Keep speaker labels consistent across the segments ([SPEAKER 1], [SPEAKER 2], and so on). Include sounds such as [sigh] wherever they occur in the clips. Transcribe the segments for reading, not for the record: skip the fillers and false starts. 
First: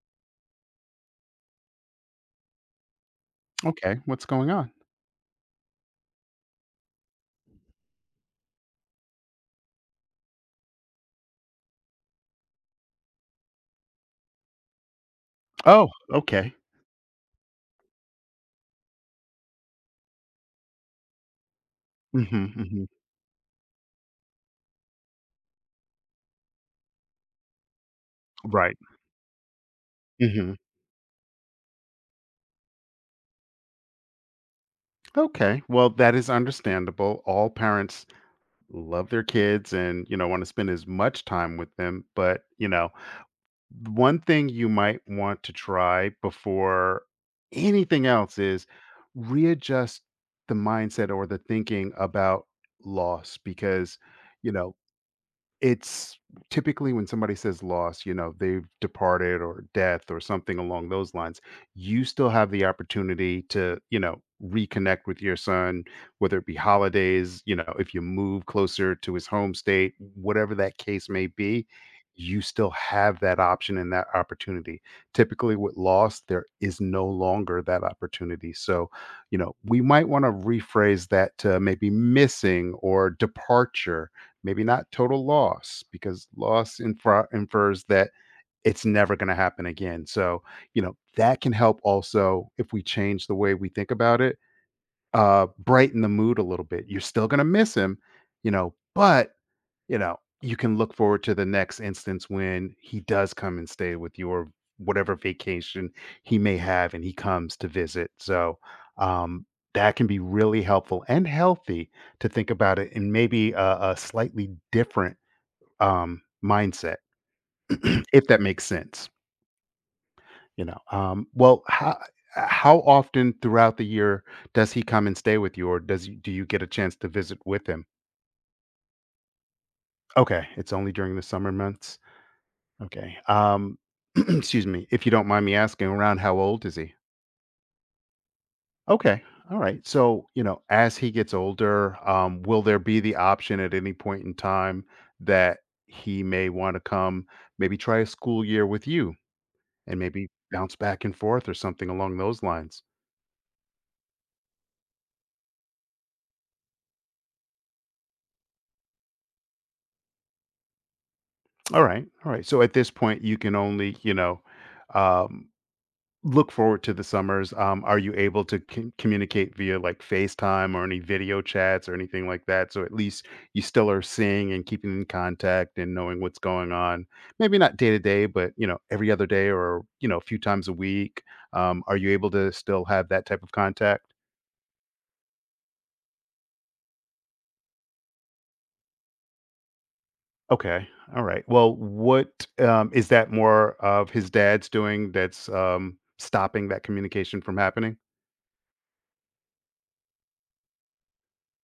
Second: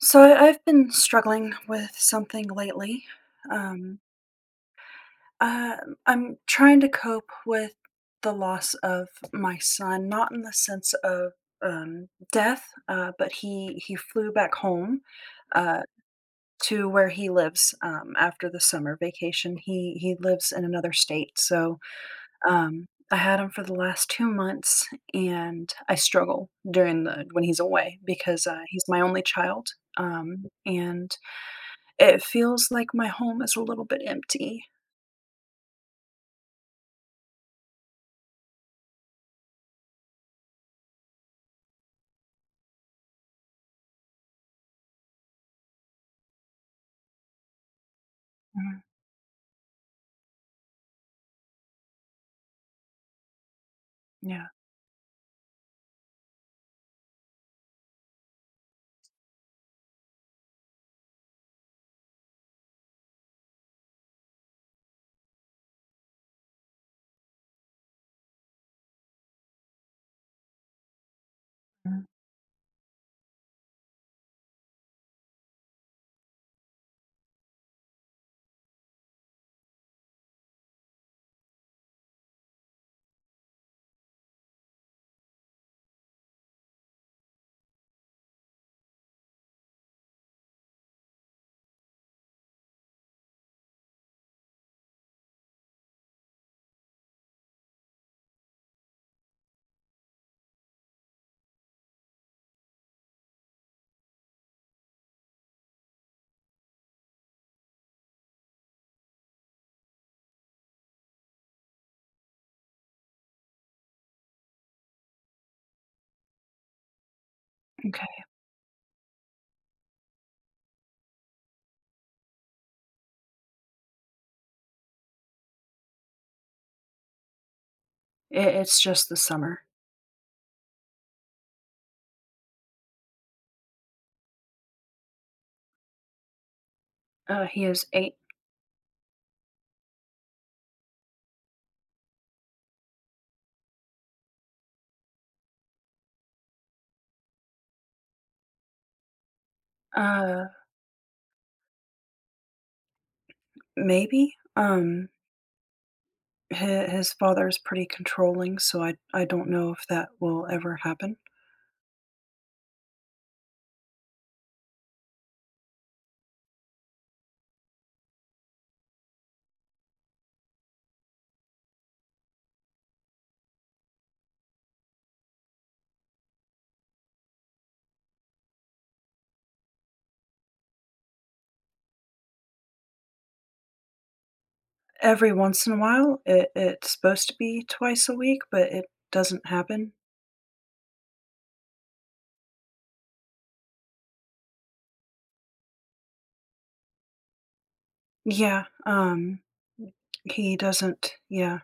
[SPEAKER 1] So I've been struggling with something lately. Um,
[SPEAKER 2] Okay, what's going on?
[SPEAKER 1] uh, I'm trying to cope with the loss of my son, not in the sense of death, but he flew back home uh,
[SPEAKER 2] Oh, okay.
[SPEAKER 1] to where he lives after the summer vacation. He lives in another state, so
[SPEAKER 2] Mhm,
[SPEAKER 1] um,
[SPEAKER 2] mhm.
[SPEAKER 1] I had him for the last 2 months, and I struggle during the when he's away because
[SPEAKER 2] Right.
[SPEAKER 1] he's my only child. Um,
[SPEAKER 2] Mhm.
[SPEAKER 1] and it feels like my home is a little bit empty.
[SPEAKER 2] Okay, well, that is understandable. All parents love their kids and, wanna spend as much time with them, but, one thing you might want to try before anything else is
[SPEAKER 1] Mhm.
[SPEAKER 2] readjust the mindset or the thinking about loss because,
[SPEAKER 1] Yeah.
[SPEAKER 2] you know it's typically when somebody says loss, they've departed or death or something along those lines. You still have the opportunity to, reconnect with your son, whether it be holidays, if you move closer to his home state, whatever that case may be,
[SPEAKER 1] Mhm.
[SPEAKER 2] you still have that option and that opportunity. Typically with loss, there is no longer that opportunity. So, we might want to rephrase that to maybe missing or departure. Maybe not total loss because loss infra infers that it's never going to happen again. So, that can help also if we change the way we think about it, brighten the mood a little bit. You're still going to miss him, but, you can look forward to the next instance when he does come and stay with you or whatever vacation he may have and he comes to visit. So, um, that can be really helpful and healthy to think about it in maybe a slightly different mindset, [clears throat]
[SPEAKER 1] Okay.
[SPEAKER 2] if that makes sense. Well, how often throughout the year does he come and stay with you, or do you get a chance to visit with him?
[SPEAKER 1] I It's just the summer.
[SPEAKER 2] Okay, it's only during the summer months. Okay. [clears throat] Excuse me, if you don't mind me asking, around how old is he?
[SPEAKER 1] He is 8.
[SPEAKER 2] Okay. All right. So, as he gets older, will there be the option at any point in time that he may want to come, maybe try a school year with you? And maybe
[SPEAKER 1] Uh,
[SPEAKER 2] bounce back and forth or something along those lines.
[SPEAKER 1] Maybe? Hi his father is pretty controlling, so I don't know if that will ever happen.
[SPEAKER 2] All right, all right. So at this point, you can only, um, look forward to the summers. Are you able to communicate via like FaceTime or any video chats or anything like that? So at least you still are seeing and keeping in contact and knowing what's going on. Maybe not day to day, but every other day or a few times a week. Are you able to still have that type of contact?
[SPEAKER 1] Every once in a while, it's supposed to be twice a week, but it doesn't happen.
[SPEAKER 2] Okay. All right. Well, what is that more of his dad's doing that's stopping that communication from happening?
[SPEAKER 1] Yeah, he doesn't. Yeah.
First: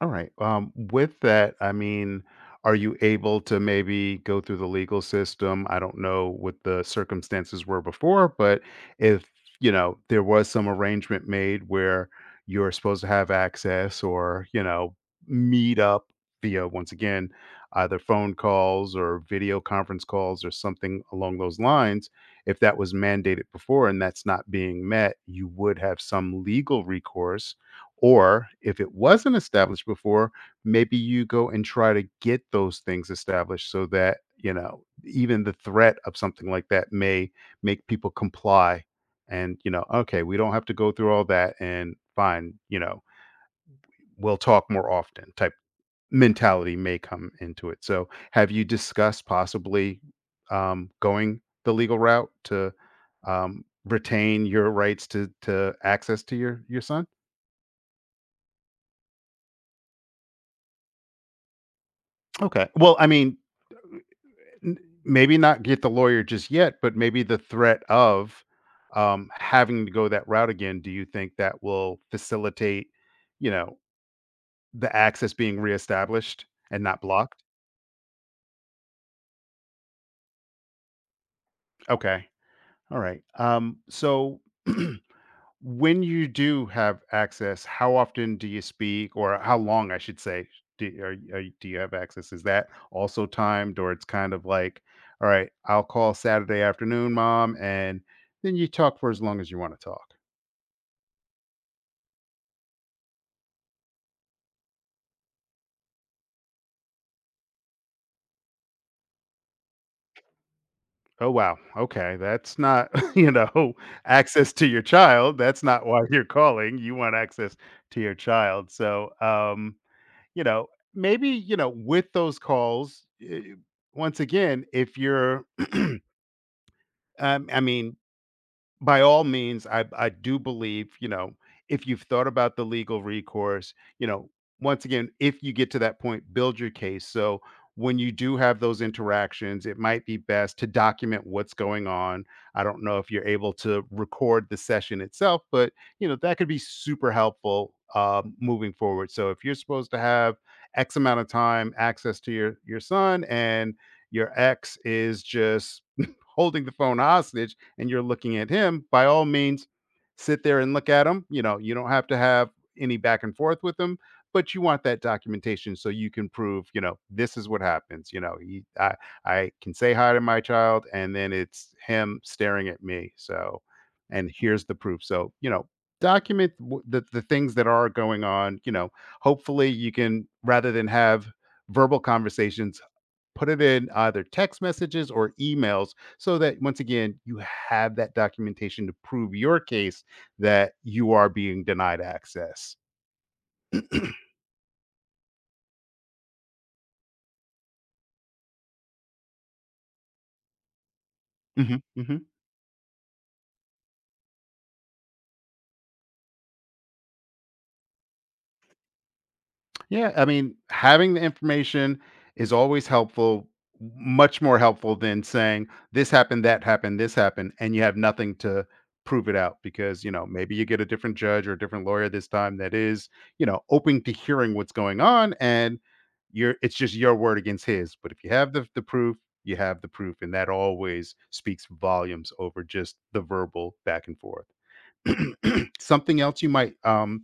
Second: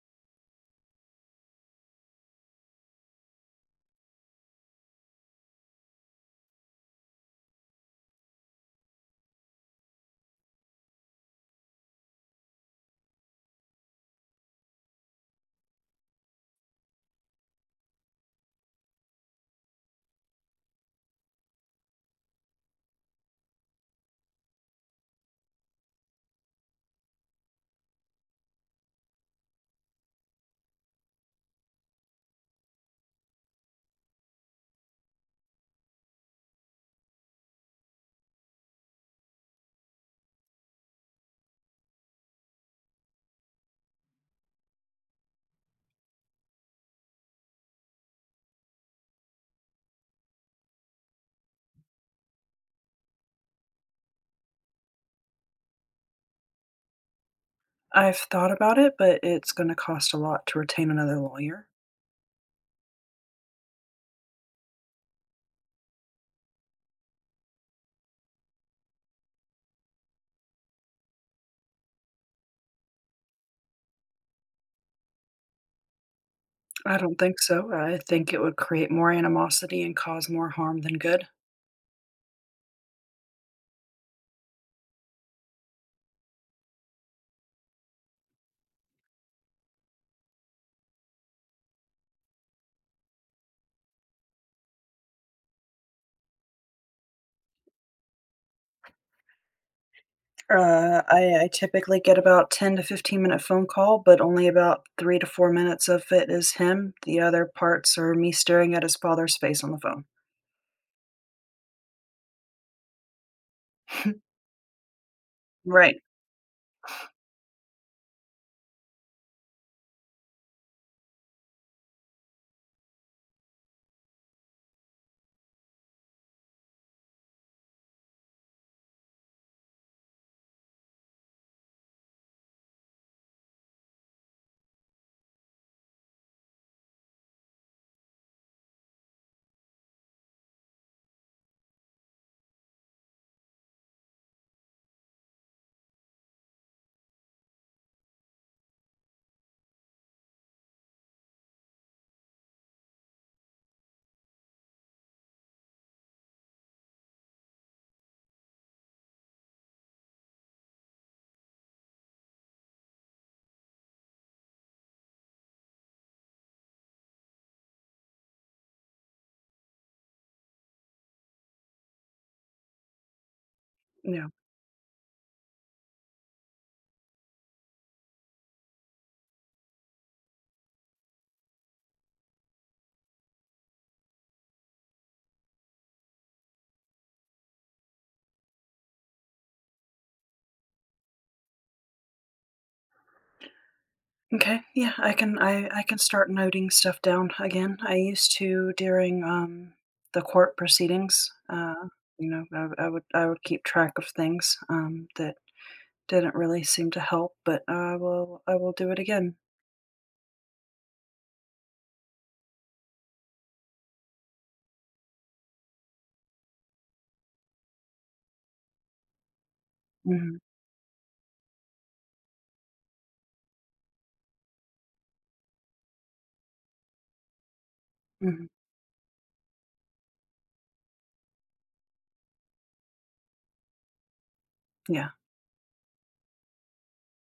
[SPEAKER 2] All right. With that, I mean, are you able to maybe go through the legal system? I don't know what the circumstances were before, but if, there was some arrangement made where you're supposed to have access or, meet up via, once again, either phone calls or video conference calls or something along those lines, if that was mandated before and that's not being met, you would have some legal recourse, or if it wasn't established before, maybe you go and try to get those things established so that, even the threat of something like that may make people comply and, okay, we don't have to go through all that and fine, we'll talk more often type mentality may come into it. So, have you discussed possibly going the legal route to retain your rights to access to your son?
[SPEAKER 1] I've thought about it, but it's gonna cost a lot to retain another lawyer.
[SPEAKER 2] Okay. Well, I mean, N maybe not get the lawyer just yet, but maybe the threat of, having to go that route again, do you think that will facilitate, you know, the access being reestablished and
[SPEAKER 1] I
[SPEAKER 2] not
[SPEAKER 1] don't think
[SPEAKER 2] blocked?
[SPEAKER 1] so. I think it would create more animosity and cause more harm than good.
[SPEAKER 2] Okay. All right. So [clears throat] when you do have access, how often do you speak, or how long, I should say, do, are, y- do you have access? Is that also timed, or it's kind of like, all right, I'll call Saturday afternoon, mom, and then you talk for as long as you want to talk.
[SPEAKER 1] I typically get about 10 to 15 minute phone call, but only about 3 to 4 minutes of it is him. The other parts are me staring at his father's face on the phone.
[SPEAKER 2] Oh wow, okay, that's not [laughs] you know
[SPEAKER 1] [laughs]
[SPEAKER 2] access to your child. That's not
[SPEAKER 1] Right.
[SPEAKER 2] why you're calling. You want access to your child. So, you know, maybe with those calls. Once again, if you're I mean, by all means, I do believe, if you've thought about the legal recourse, you know, once again, if you get to that point, build your case. So when you do have those interactions, it might be best to document what's going on. I don't know if you're able to record the session itself, but that could be super helpful moving forward. So if you're supposed to have X amount of time access to your son, and your ex is just [laughs] holding the phone hostage, and you're looking at him, by all means, sit there and look at him. You know, you don't have to have any back and forth with him, but you want that documentation so you can prove, this is what happens. You know, he, I can say hi to my child, and then it's him staring at me. So,
[SPEAKER 1] Yeah.
[SPEAKER 2] and here's the proof. So, document the things that are going on. You know, hopefully you can, rather than have verbal conversations, put it in either text messages or emails so that once again you have that documentation to prove your case that you are being denied access.
[SPEAKER 1] Okay. Yeah, I can start noting stuff down again. I used to during the court proceedings.
[SPEAKER 2] Hmm, hmm.
[SPEAKER 1] You know, I would keep track of things that didn't really seem to help, but I will do it again.
[SPEAKER 2] Yeah, I mean, having the information is always helpful, much more helpful than saying this happened, that happened, this happened, and you have nothing to prove it out because,
[SPEAKER 1] Mhm.
[SPEAKER 2] maybe you get a different judge or a different lawyer this time that is, open to hearing what's going on and you're it's just your word against his. But if you
[SPEAKER 1] Mhm.
[SPEAKER 2] have the proof, you have the proof and that always speaks volumes over just the verbal back and forth.
[SPEAKER 1] Yeah.
[SPEAKER 2] [clears throat] Something else you might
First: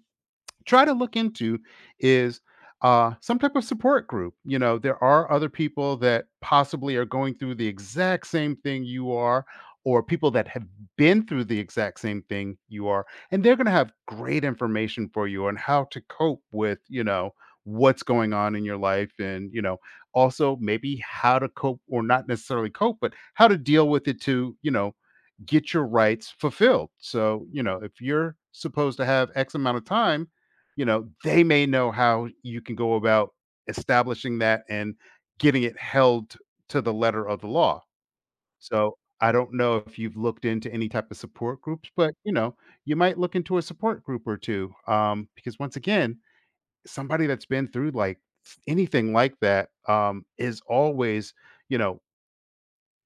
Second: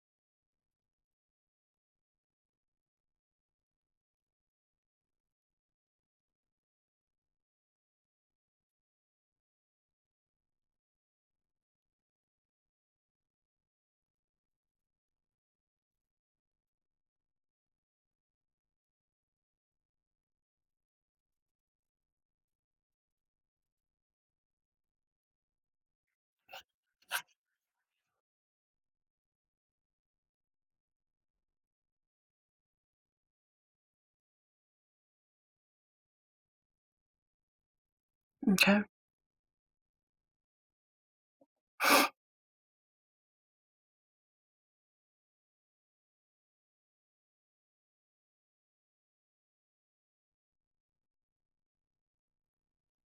[SPEAKER 2] try to look into is some type of support group. You know, there are other people that possibly are going through the exact same thing you are, or people that have been through the exact same thing you are, and they're going to have great information for you on how to cope with, what's going on in your life and also maybe how to cope or not necessarily cope but how to deal with it to get your rights fulfilled so if you're supposed to have x amount of time they may know how you can go about establishing that and getting it held to the letter of the law.
[SPEAKER 1] Okay.
[SPEAKER 2] So I don't know if you've looked into any type of support groups, but you might look into a support group or two. Because once again, somebody that's been through like anything like that is always, you know,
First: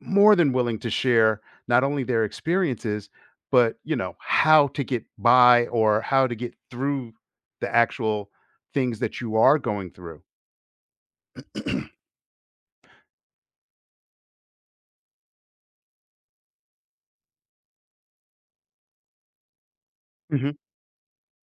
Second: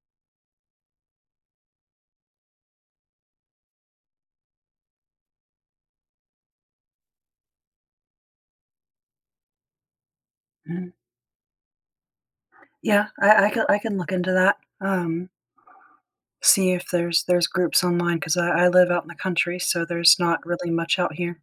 [SPEAKER 2] more than willing to share not only their experiences, but you know how to get by or how to get through the actual things that you are going through.
[SPEAKER 1] Mhm. Yeah, I can look into that, see if there's groups online 'cause I live out in the country, so there's not really much out here.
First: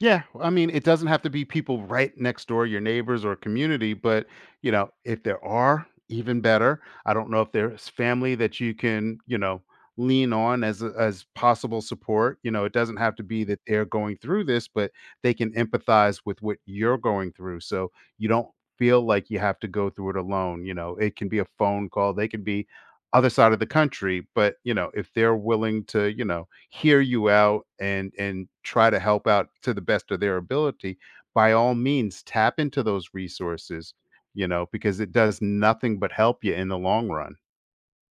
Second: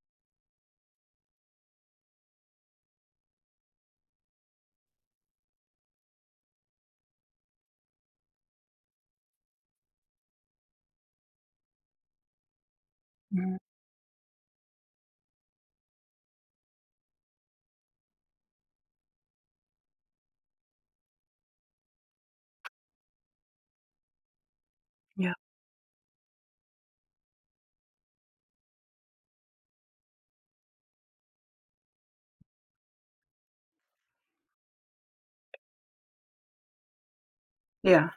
[SPEAKER 2] Yeah, well, I mean, it doesn't have to be people right next door, your neighbors or community, but if there are, even better. I don't know if there's family that you can, lean on as possible support. You know, it doesn't have to be
[SPEAKER 1] Mhm.
[SPEAKER 2] that they're going through this, but they can empathize with what you're going through. So you don't feel like you have to go through it alone. You know, it can be a phone call. They can be other side of the country, but, if
[SPEAKER 1] Yeah.
[SPEAKER 2] they're willing to, hear you out and try to help out to the best of their ability, by all means, tap into those resources, because it does nothing but help you in the long run.
[SPEAKER 1] Yeah,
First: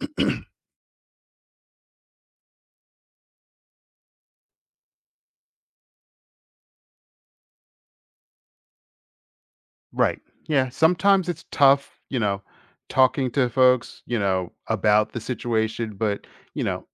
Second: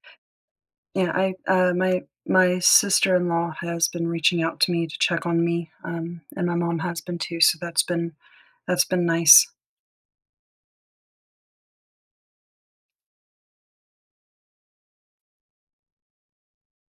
[SPEAKER 2] [clears throat]
[SPEAKER 1] yeah, I, my my sister-in-law has been reaching out to me to check on me, and my mom has been too, so that's been nice.
[SPEAKER 2] Right. Yeah. Sometimes it's tough, talking to folks, about the situation, but, you know,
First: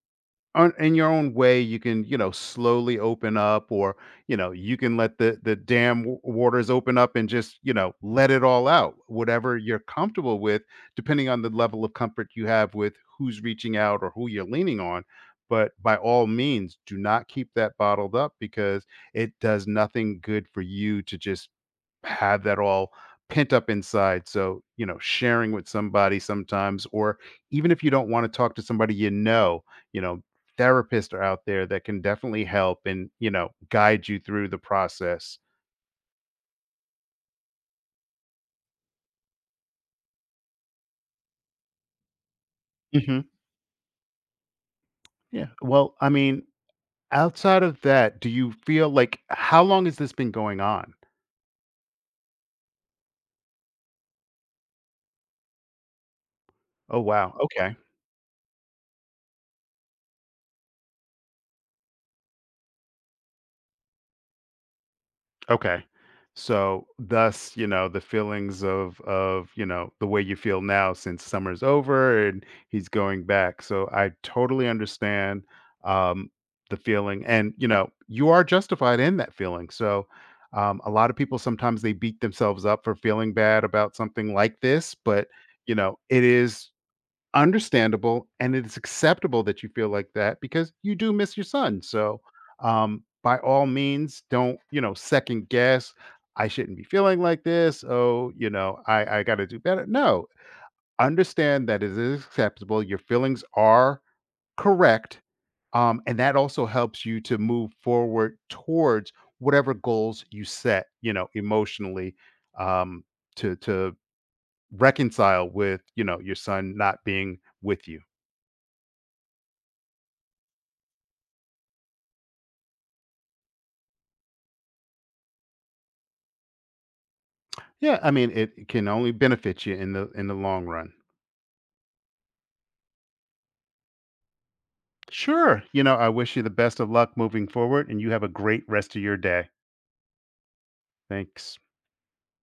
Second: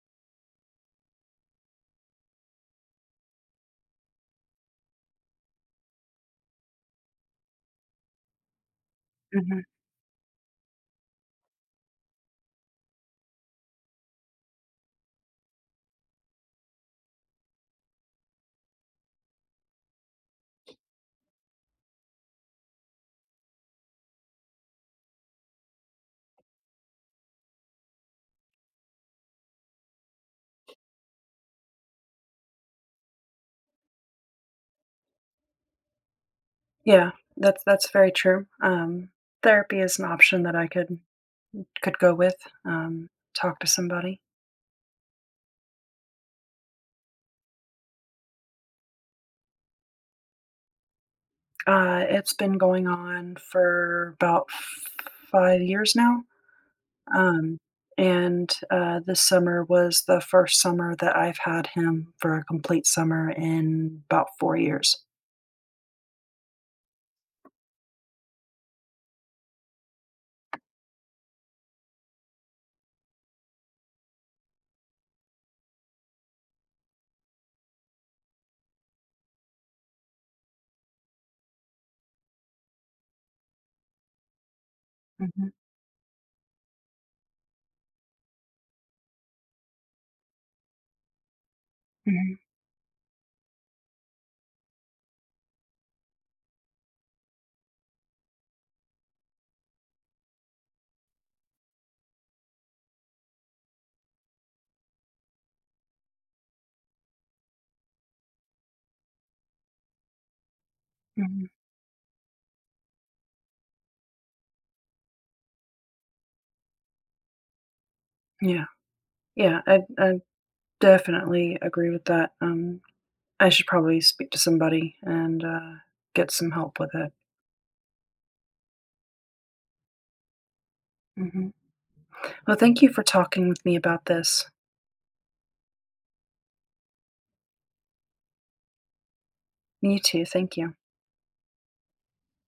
[SPEAKER 2] on in your own way you can slowly open up or you can let the dam waters open up and just let it all out whatever
[SPEAKER 1] Mhm.
[SPEAKER 2] you're comfortable with depending on the level of comfort you have with who's reaching out or who you're leaning on but by all means do not keep that bottled up because it does nothing good for you to just have that all pent up inside. So, sharing with somebody sometimes, or even if you don't want to talk to somebody you know, therapists are out there that can definitely help and, guide you through the process.
[SPEAKER 1] Yeah, that's very true. Therapy is an option that I could go with, um,
[SPEAKER 2] Hmm.
[SPEAKER 1] talk to somebody.
[SPEAKER 2] Yeah. Well, I mean, outside of that, do you feel like how long has this been going on?
[SPEAKER 1] It's been going on for about 5 years now,
[SPEAKER 2] Oh, wow.
[SPEAKER 1] um,
[SPEAKER 2] Okay.
[SPEAKER 1] and this summer was the first summer that I've had him for a complete summer in about 4 years.
[SPEAKER 2] Okay. So thus, the feelings of, the way you feel now since summer's over and he's going back. So I totally understand um the feeling and you are justified in that feeling. So a lot of people sometimes they beat themselves up for feeling bad about something like this, but
[SPEAKER 1] Mhm.
[SPEAKER 2] it is understandable, and it is acceptable that you feel like that because you do miss your son, so,
[SPEAKER 1] Mhm.
[SPEAKER 2] by all means, don't, second guess, "I shouldn't be feeling like this. Oh, I gotta do better." No, understand that it is acceptable, your feelings are correct, and that also helps you to move forward towards whatever goals you set,
[SPEAKER 1] Mhm.
[SPEAKER 2] emotionally, um, to reconcile with, your son not being with you.
[SPEAKER 1] Yeah, yeah, I definitely agree with that. I should probably speak to somebody and, get some help with it.
[SPEAKER 2] Yeah, I mean, it can only benefit you in the long run.
[SPEAKER 1] Mhm. Well, thank you for talking with me about this.
[SPEAKER 2] Sure. You know, I wish you the best of luck moving forward and you have a great rest of your day.
[SPEAKER 1] You too, thank you.
[SPEAKER 2] Thanks.